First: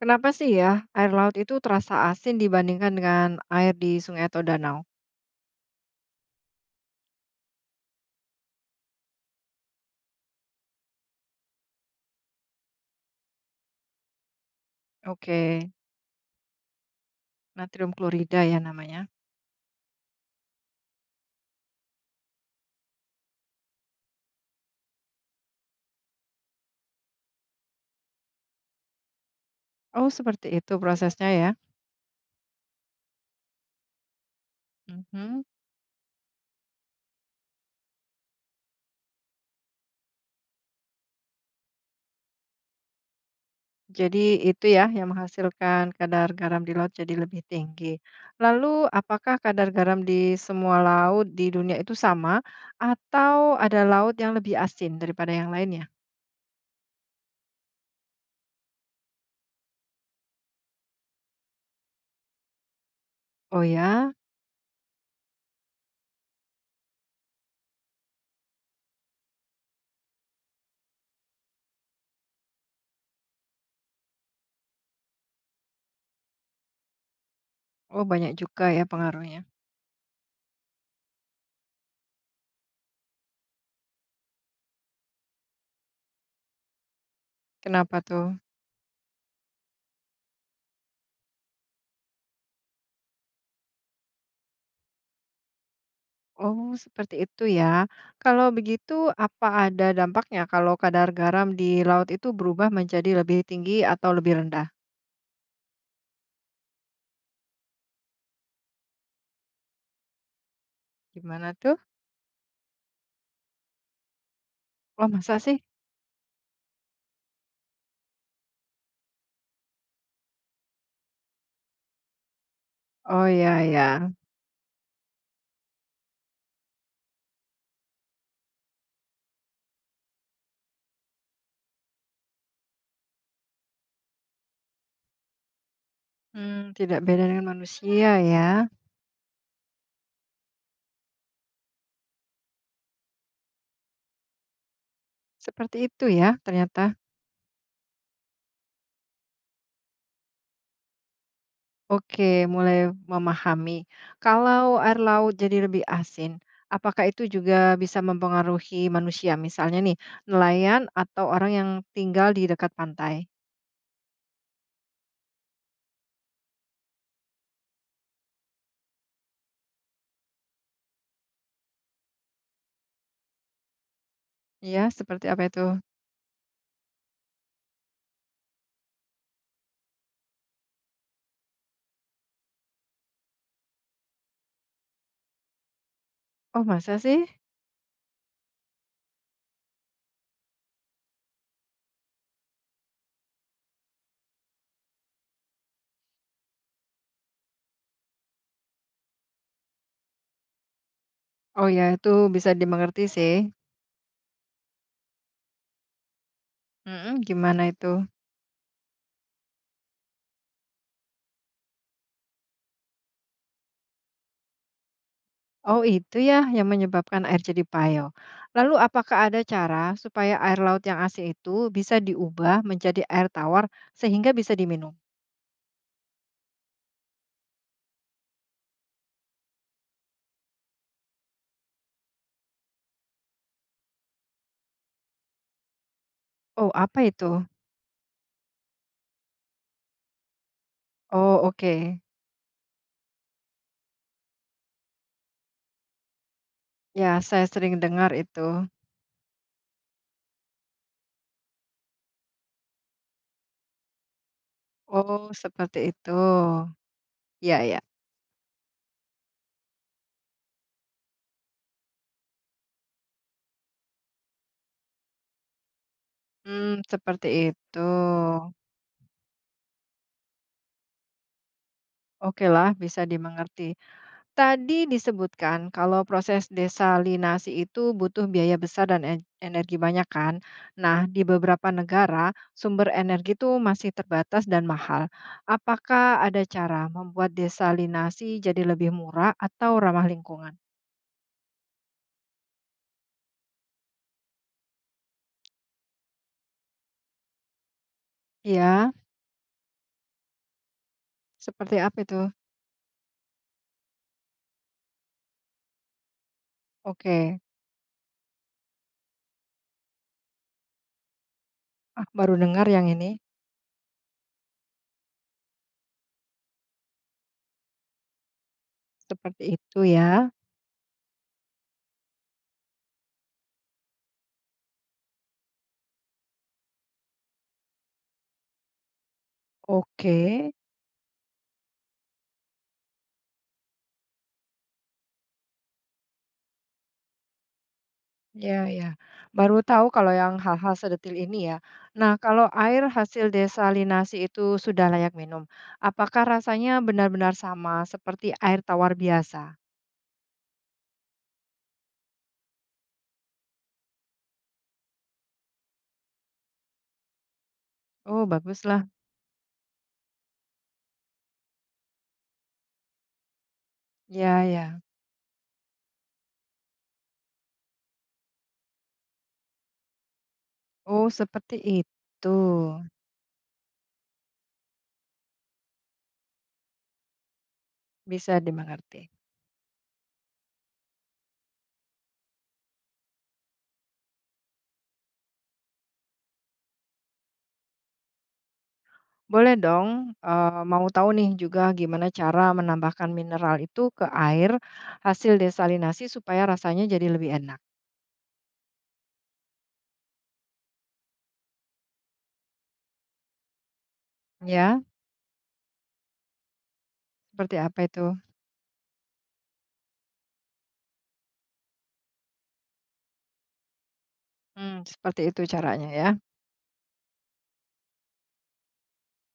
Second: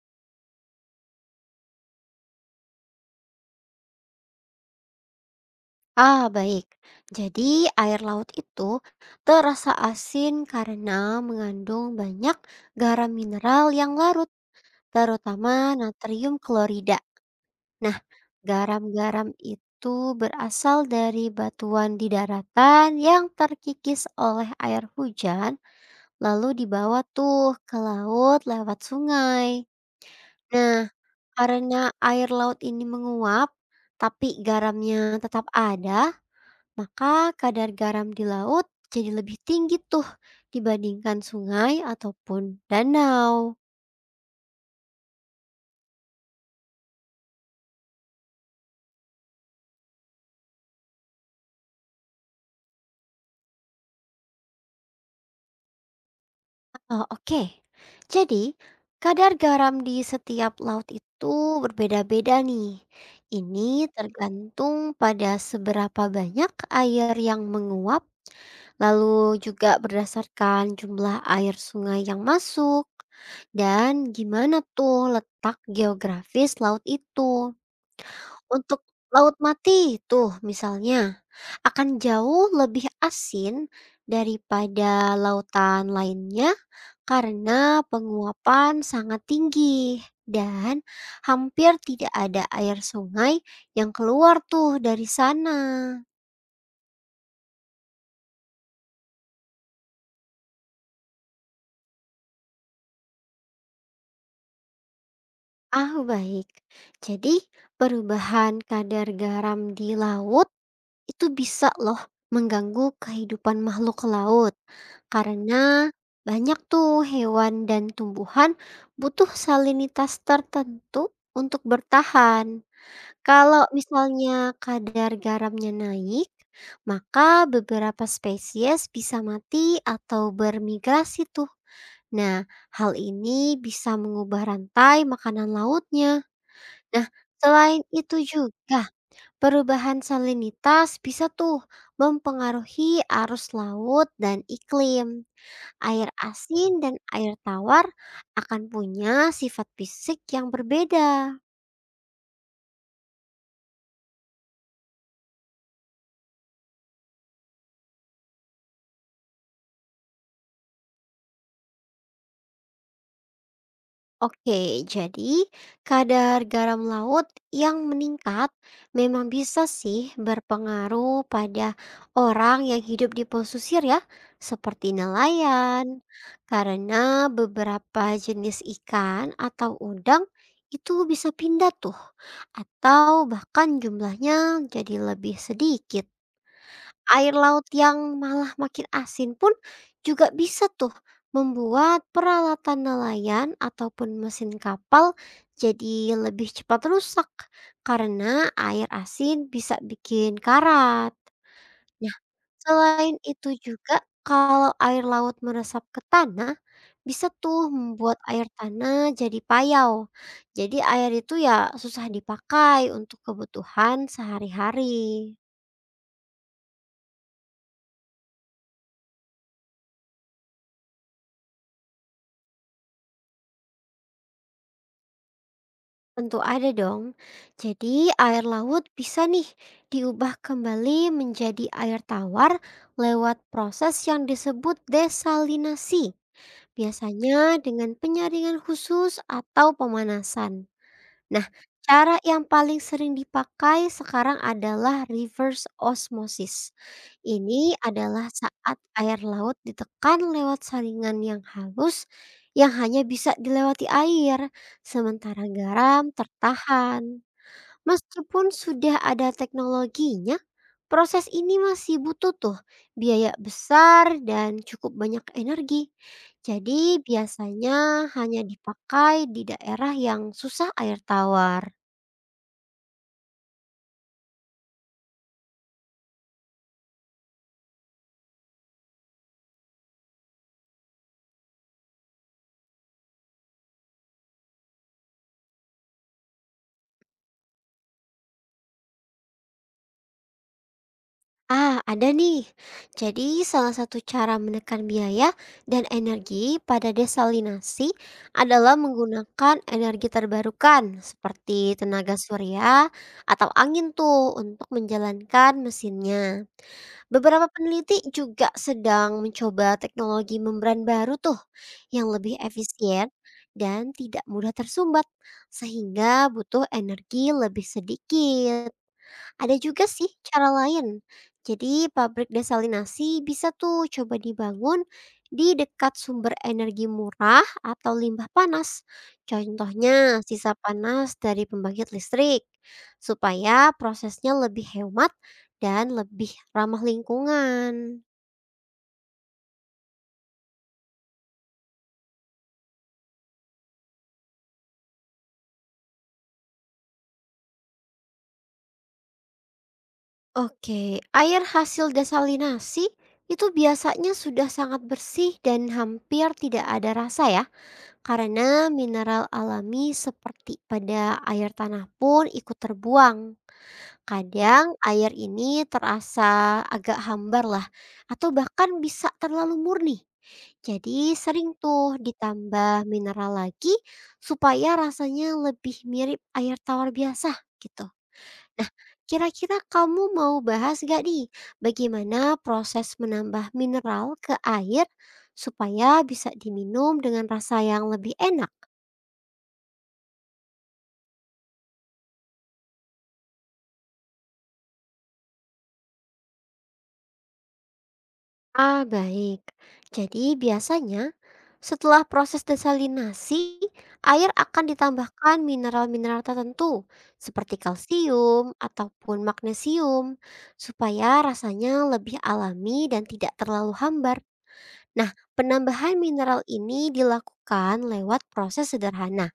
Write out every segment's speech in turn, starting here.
Kenapa sih ya air laut itu terasa asin dibandingkan dengan air di sungai atau danau? Ah, baik. Jadi, air laut itu terasa asin karena mengandung banyak garam mineral yang larut, terutama Oke, natrium klorida. natrium Nah, klorida ya namanya. garam-garam itu berasal dari batuan di daratan yang terkikis oleh air hujan, lalu dibawa tuh ke laut lewat sungai. Oh, seperti itu Nah, prosesnya ya. karena air laut ini menguap, tapi garamnya Mhm. tetap ada, maka kadar garam di laut jadi lebih tinggi tuh dibandingkan sungai ataupun danau. Jadi itu ya yang menghasilkan kadar garam di laut jadi lebih tinggi. Lalu apakah kadar garam di semua laut di dunia itu sama atau ada laut yang lebih asin daripada yang lainnya? Oh, oke. Jadi, kadar garam di setiap laut itu berbeda-beda nih. Oh Ini ya, tergantung pada seberapa banyak air yang menguap, lalu juga berdasarkan jumlah air sungai yang masuk, dan gimana tuh letak geografis laut itu. oh banyak juga Untuk ya laut pengaruhnya. mati tuh misalnya, akan jauh lebih asin daripada lautan lainnya karena Kenapa tuh? penguapan sangat tinggi dan hampir tidak ada air sungai yang keluar tuh dari sana. Oh, seperti itu ya. Kalau begitu, apa ada dampaknya kalau kadar garam di laut itu berubah menjadi lebih tinggi atau lebih rendah? Ah, baik, jadi perubahan kadar garam di laut itu Gimana bisa tuh? loh mengganggu kehidupan makhluk laut. Oh, masa sih? Karena banyak tuh hewan dan tumbuhan butuh salinitas tertentu untuk bertahan. Oh ya Kalau ya. misalnya kadar garamnya naik, maka beberapa spesies bisa mati atau bermigrasi tuh. Nah, hal ini bisa mengubah rantai makanan lautnya. Hmm, tidak Nah, beda dengan selain manusia itu ya. juga perubahan salinitas bisa tuh mempengaruhi arus laut dan iklim. Seperti itu Air ya ternyata. asin dan air tawar akan punya sifat fisik yang berbeda. Oke, mulai memahami. Kalau air laut jadi lebih asin, apakah itu juga bisa mempengaruhi manusia? Misalnya nih, nelayan atau orang yang tinggal di dekat pantai. Oke, jadi kadar garam laut yang meningkat memang bisa sih berpengaruh pada orang yang hidup di pesisir ya, Ya, seperti seperti apa itu? nelayan. Karena beberapa jenis ikan atau udang itu bisa pindah tuh, atau bahkan jumlahnya jadi lebih sedikit. Oh, masa sih? Air laut yang malah makin asin pun juga bisa tuh membuat peralatan nelayan ataupun mesin kapal jadi lebih cepat rusak karena air asin bisa bikin karat. Oh ya, itu Nah, bisa dimengerti selain sih. itu juga kalau air laut meresap ke tanah Mhm, bisa gimana tuh itu? membuat air tanah jadi payau. Jadi air itu ya susah dipakai untuk kebutuhan sehari-hari. Oh, itu ya yang menyebabkan air jadi payau. Lalu apakah ada cara supaya air laut yang asin itu bisa diubah menjadi air tawar sehingga bisa diminum? Tentu ada dong. Jadi, air laut bisa nih diubah kembali menjadi air tawar lewat proses yang disebut desalinasi, Oh, apa biasanya itu? dengan penyaringan khusus atau pemanasan. Oh, Nah, oke. cara yang paling sering dipakai sekarang adalah reverse osmosis. Ya, saya sering Ini dengar adalah itu. saat air laut ditekan lewat saringan yang halus yang hanya bisa dilewati air, Oh, sementara seperti itu. garam tertahan. Ya, ya. Meskipun sudah ada teknologinya, proses ini masih butuh tuh biaya besar dan cukup banyak energi. Hmm, Jadi seperti itu. biasanya hanya dipakai di daerah yang susah air tawar. Oke lah, bisa dimengerti. Tadi disebutkan kalau proses desalinasi itu butuh biaya besar dan energi banyak kan. Nah, di beberapa negara sumber energi itu masih terbatas dan mahal. Apakah ada cara membuat desalinasi jadi lebih murah atau ramah lingkungan? Ah, ada nih. Jadi salah satu cara menekan biaya dan energi pada desalinasi adalah Ya, menggunakan energi terbarukan seperti seperti apa tenaga itu? surya atau angin tuh untuk menjalankan mesinnya. Oke, Beberapa peneliti juga sedang mencoba teknologi membran baru tuh yang aku baru lebih dengar yang efisien ini. dan tidak mudah tersumbat sehingga butuh energi lebih sedikit. Seperti Ada itu juga sih ya. cara lain. Jadi pabrik desalinasi bisa tuh coba dibangun di dekat sumber energi murah atau limbah panas. Oke. Contohnya sisa panas dari pembangkit listrik. Supaya prosesnya lebih hemat dan lebih ramah lingkungan. Ya, ya. Baru tahu kalau yang hal-hal sedetil ini ya. Nah, kalau air hasil desalinasi itu sudah layak minum, apakah rasanya benar-benar sama seperti air tawar biasa? Oke, air hasil desalinasi itu biasanya sudah sangat bersih dan hampir tidak ada rasa ya. Oh, Karena baguslah. mineral alami seperti pada air tanah pun ikut terbuang. Ya Kadang ya. air ini terasa agak hambar lah, atau bahkan bisa terlalu murni. Oh, Jadi sering seperti tuh itu. ditambah mineral lagi supaya rasanya lebih mirip air tawar biasa gitu. Bisa Nah, dimengerti. kira-kira kamu mau bahas gak nih bagaimana proses menambah mineral ke air supaya bisa diminum dengan rasa yang lebih enak? Boleh dong, eh, mau tahu nih juga gimana cara menambahkan mineral itu ke air hasil desalinasi supaya rasanya jadi lebih enak. Ah, baik. Jadi biasanya setelah proses desalinasi, air akan Ya, ditambahkan mineral-mineral tertentu seperti seperti apa itu? kalsium ataupun magnesium supaya rasanya lebih alami dan tidak terlalu hambar. Hmm, Nah, seperti itu caranya penambahan ya. mineral ini dilakukan lewat proses sederhana.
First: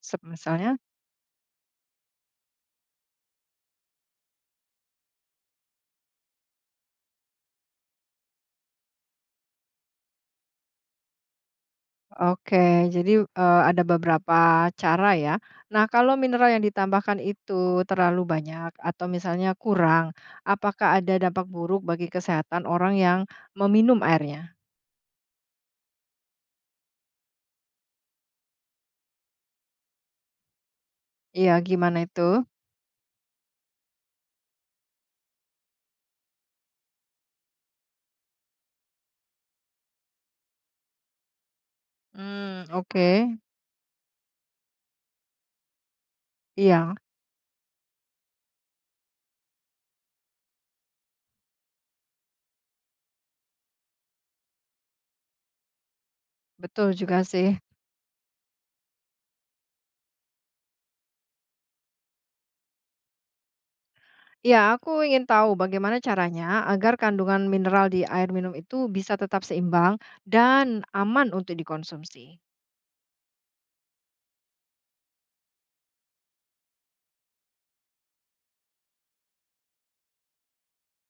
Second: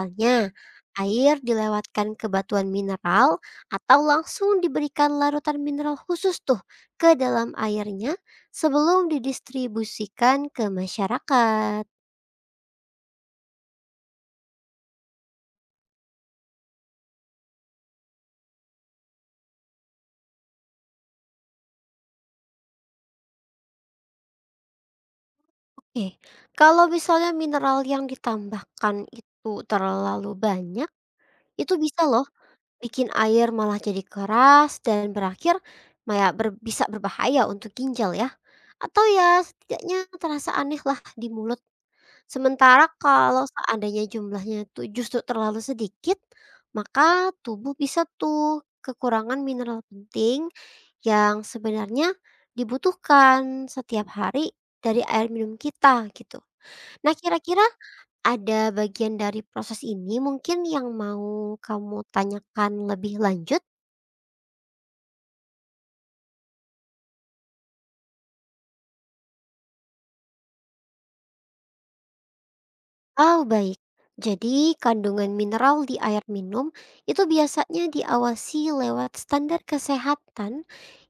Misalnya. air dilewatkan ke batuan mineral atau langsung diberikan larutan mineral khusus tuh ke dalam airnya sebelum didistribusikan ke masyarakat. Oke, jadi, ada beberapa cara ya. Nah, kalau mineral yang ditambahkan itu terlalu banyak atau misalnya kurang, apakah ada dampak buruk bagi kesehatan orang yang meminum airnya? Eh, Kalau misalnya mineral yang ditambahkan itu terlalu banyak, Iya, itu gimana bisa itu? loh bikin air malah jadi keras dan berakhir maya bisa berbahaya untuk ginjal ya. Atau ya setidaknya terasa aneh lah di mulut. Mmm, Sementara oke. kalau seandainya jumlahnya itu justru terlalu sedikit, Iya, maka tubuh bisa tuh kekurangan mineral penting yang sebenarnya dibutuhkan setiap hari dari air minum kita gitu. betul Nah, juga sih. kira-kira ada bagian dari proses ini mungkin yang mau kamu tanyakan lebih lanjut? Iya, aku ingin tahu bagaimana caranya agar kandungan mineral di air minum itu bisa tetap seimbang dan aman untuk dikonsumsi. Oh, baik. Jadi, kandungan mineral di air minum itu biasanya diawasi lewat standar kesehatan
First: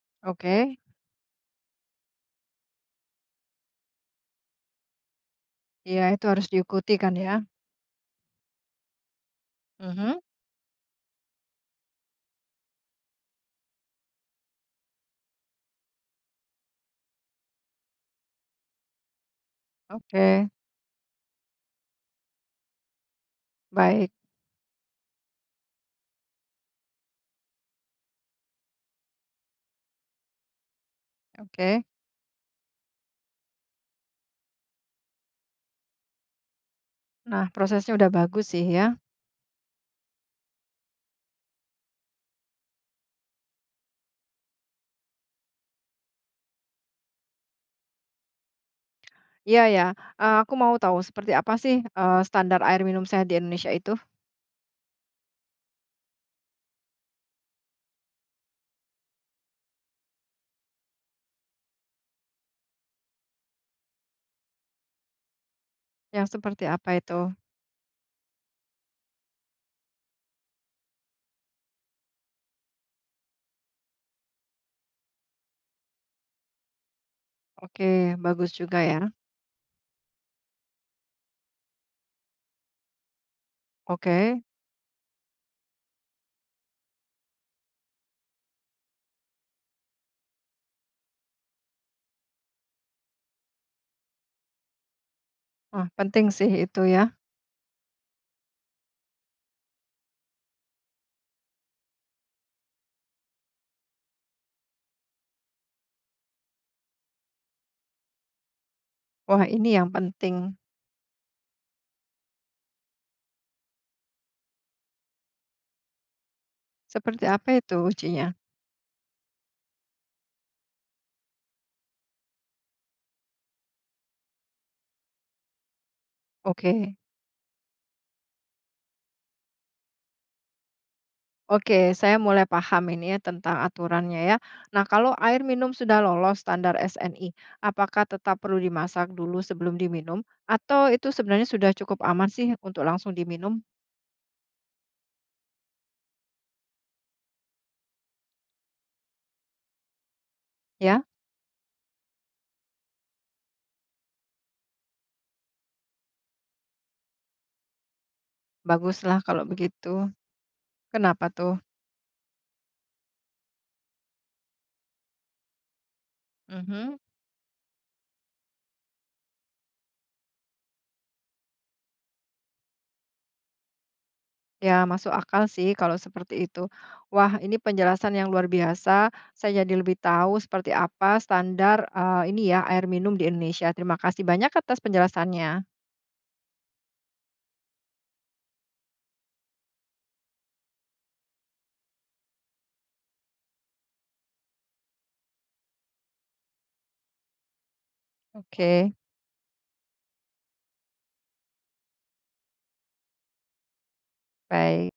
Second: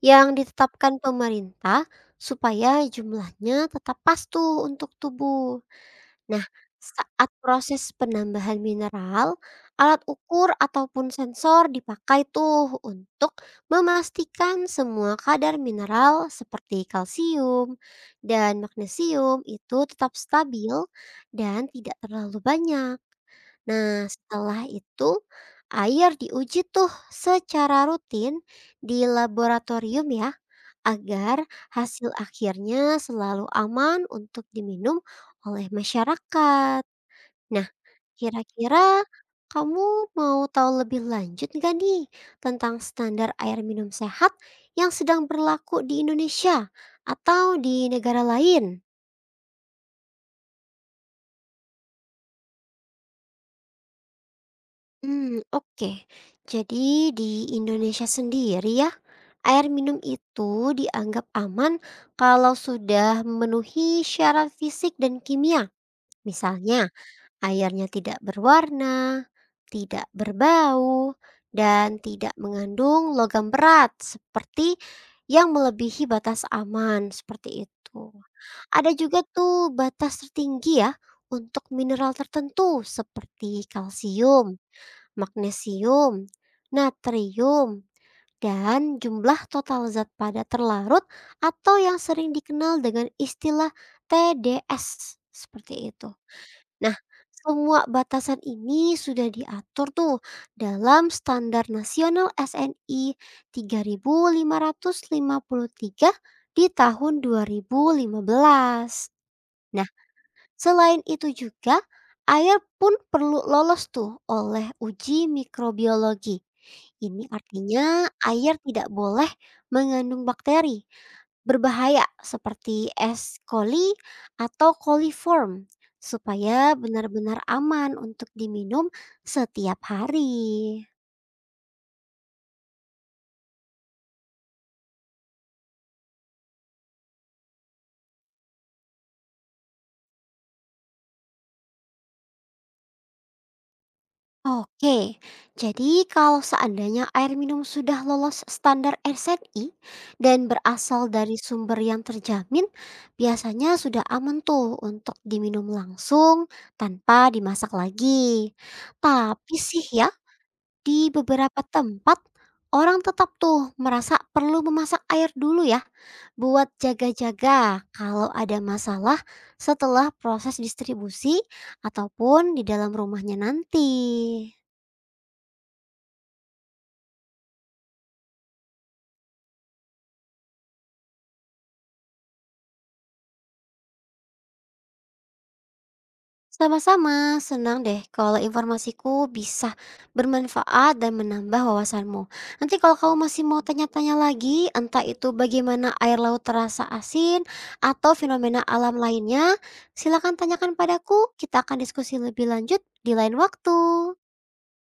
yang Oke, ditetapkan pemerintah supaya jumlahnya tetap pas tuh untuk tubuh. iya itu Nah, harus diikuti kan saat ya? proses penambahan mineral, alat Mhm, ukur ataupun sensor dipakai tuh untuk memastikan semua kadar mineral seperti kalsium dan magnesium itu tetap oke. stabil dan tidak terlalu banyak. Nah, Baik, setelah itu air diuji tuh secara rutin di laboratorium ya agar oke. hasil akhirnya selalu aman untuk diminum oleh masyarakat. Nah, Nah, prosesnya udah bagus sih ya. kira-kira kamu mau tahu lebih lanjut nggak nih tentang standar air minum sehat yang sedang berlaku di Indonesia atau di negara lain? Iya ya, aku mau tahu seperti apa sih, standar air minum sehat di Indonesia itu? Hmm, oke. Jadi di Indonesia sendiri ya, air minum itu dianggap aman kalau sudah memenuhi syarat fisik dan kimia. Yang seperti Misalnya, apa itu? airnya tidak berwarna, tidak berbau, dan tidak mengandung logam berat seperti yang melebihi batas aman seperti Oke, itu. bagus juga Ada ya. juga tuh batas tertinggi ya untuk mineral tertentu seperti Oke, kalsium, magnesium, natrium, dan jumlah total zat padat terlarut atau yang sering dikenal dengan istilah TDS wah seperti itu. penting sih itu Nah, ya. semua batasan ini sudah diatur tuh dalam Standar Nasional SNI 3553 di tahun 2015. Wah ini Nah, yang penting. selain itu juga air pun perlu lolos tuh oleh uji mikrobiologi. Seperti Ini apa itu artinya ujinya? air tidak boleh mengandung bakteri berbahaya seperti S. coli atau coliform supaya Oke. benar-benar aman untuk diminum setiap hari. Oke, saya mulai paham ini ya tentang aturannya ya. Nah, kalau air minum sudah lolos standar SNI, apakah tetap perlu dimasak dulu sebelum diminum, atau itu sebenarnya sudah cukup aman sih untuk langsung diminum? Oke, jadi kalau seandainya air minum sudah lolos standar SNI dan Ya, berasal dari sumber yang terjamin, biasanya sudah aman tuh untuk diminum langsung tanpa dimasak lagi. baguslah kalau Tapi sih begitu. ya, di Kenapa tuh? beberapa tempat, orang tetap tuh merasa perlu memasak air dulu ya buat Mhm. jaga-jaga kalau ada masalah setelah proses distribusi ataupun di dalam rumahnya nanti. Ya, masuk akal sih kalau seperti itu. Wah, ini penjelasan yang luar biasa. Saya jadi lebih tahu seperti apa standar ini ya air minum di Indonesia. Terima kasih banyak atas penjelasannya. Sama-sama, senang deh kalau informasiku bisa bermanfaat dan menambah wawasanmu. Nanti kalau kamu masih mau tanya-tanya lagi, entah itu bagaimana air laut terasa asin atau fenomena Oke, alam lainnya, silakan tanyakan padaku. Kita akan diskusi lebih lanjut di lain waktu. baik.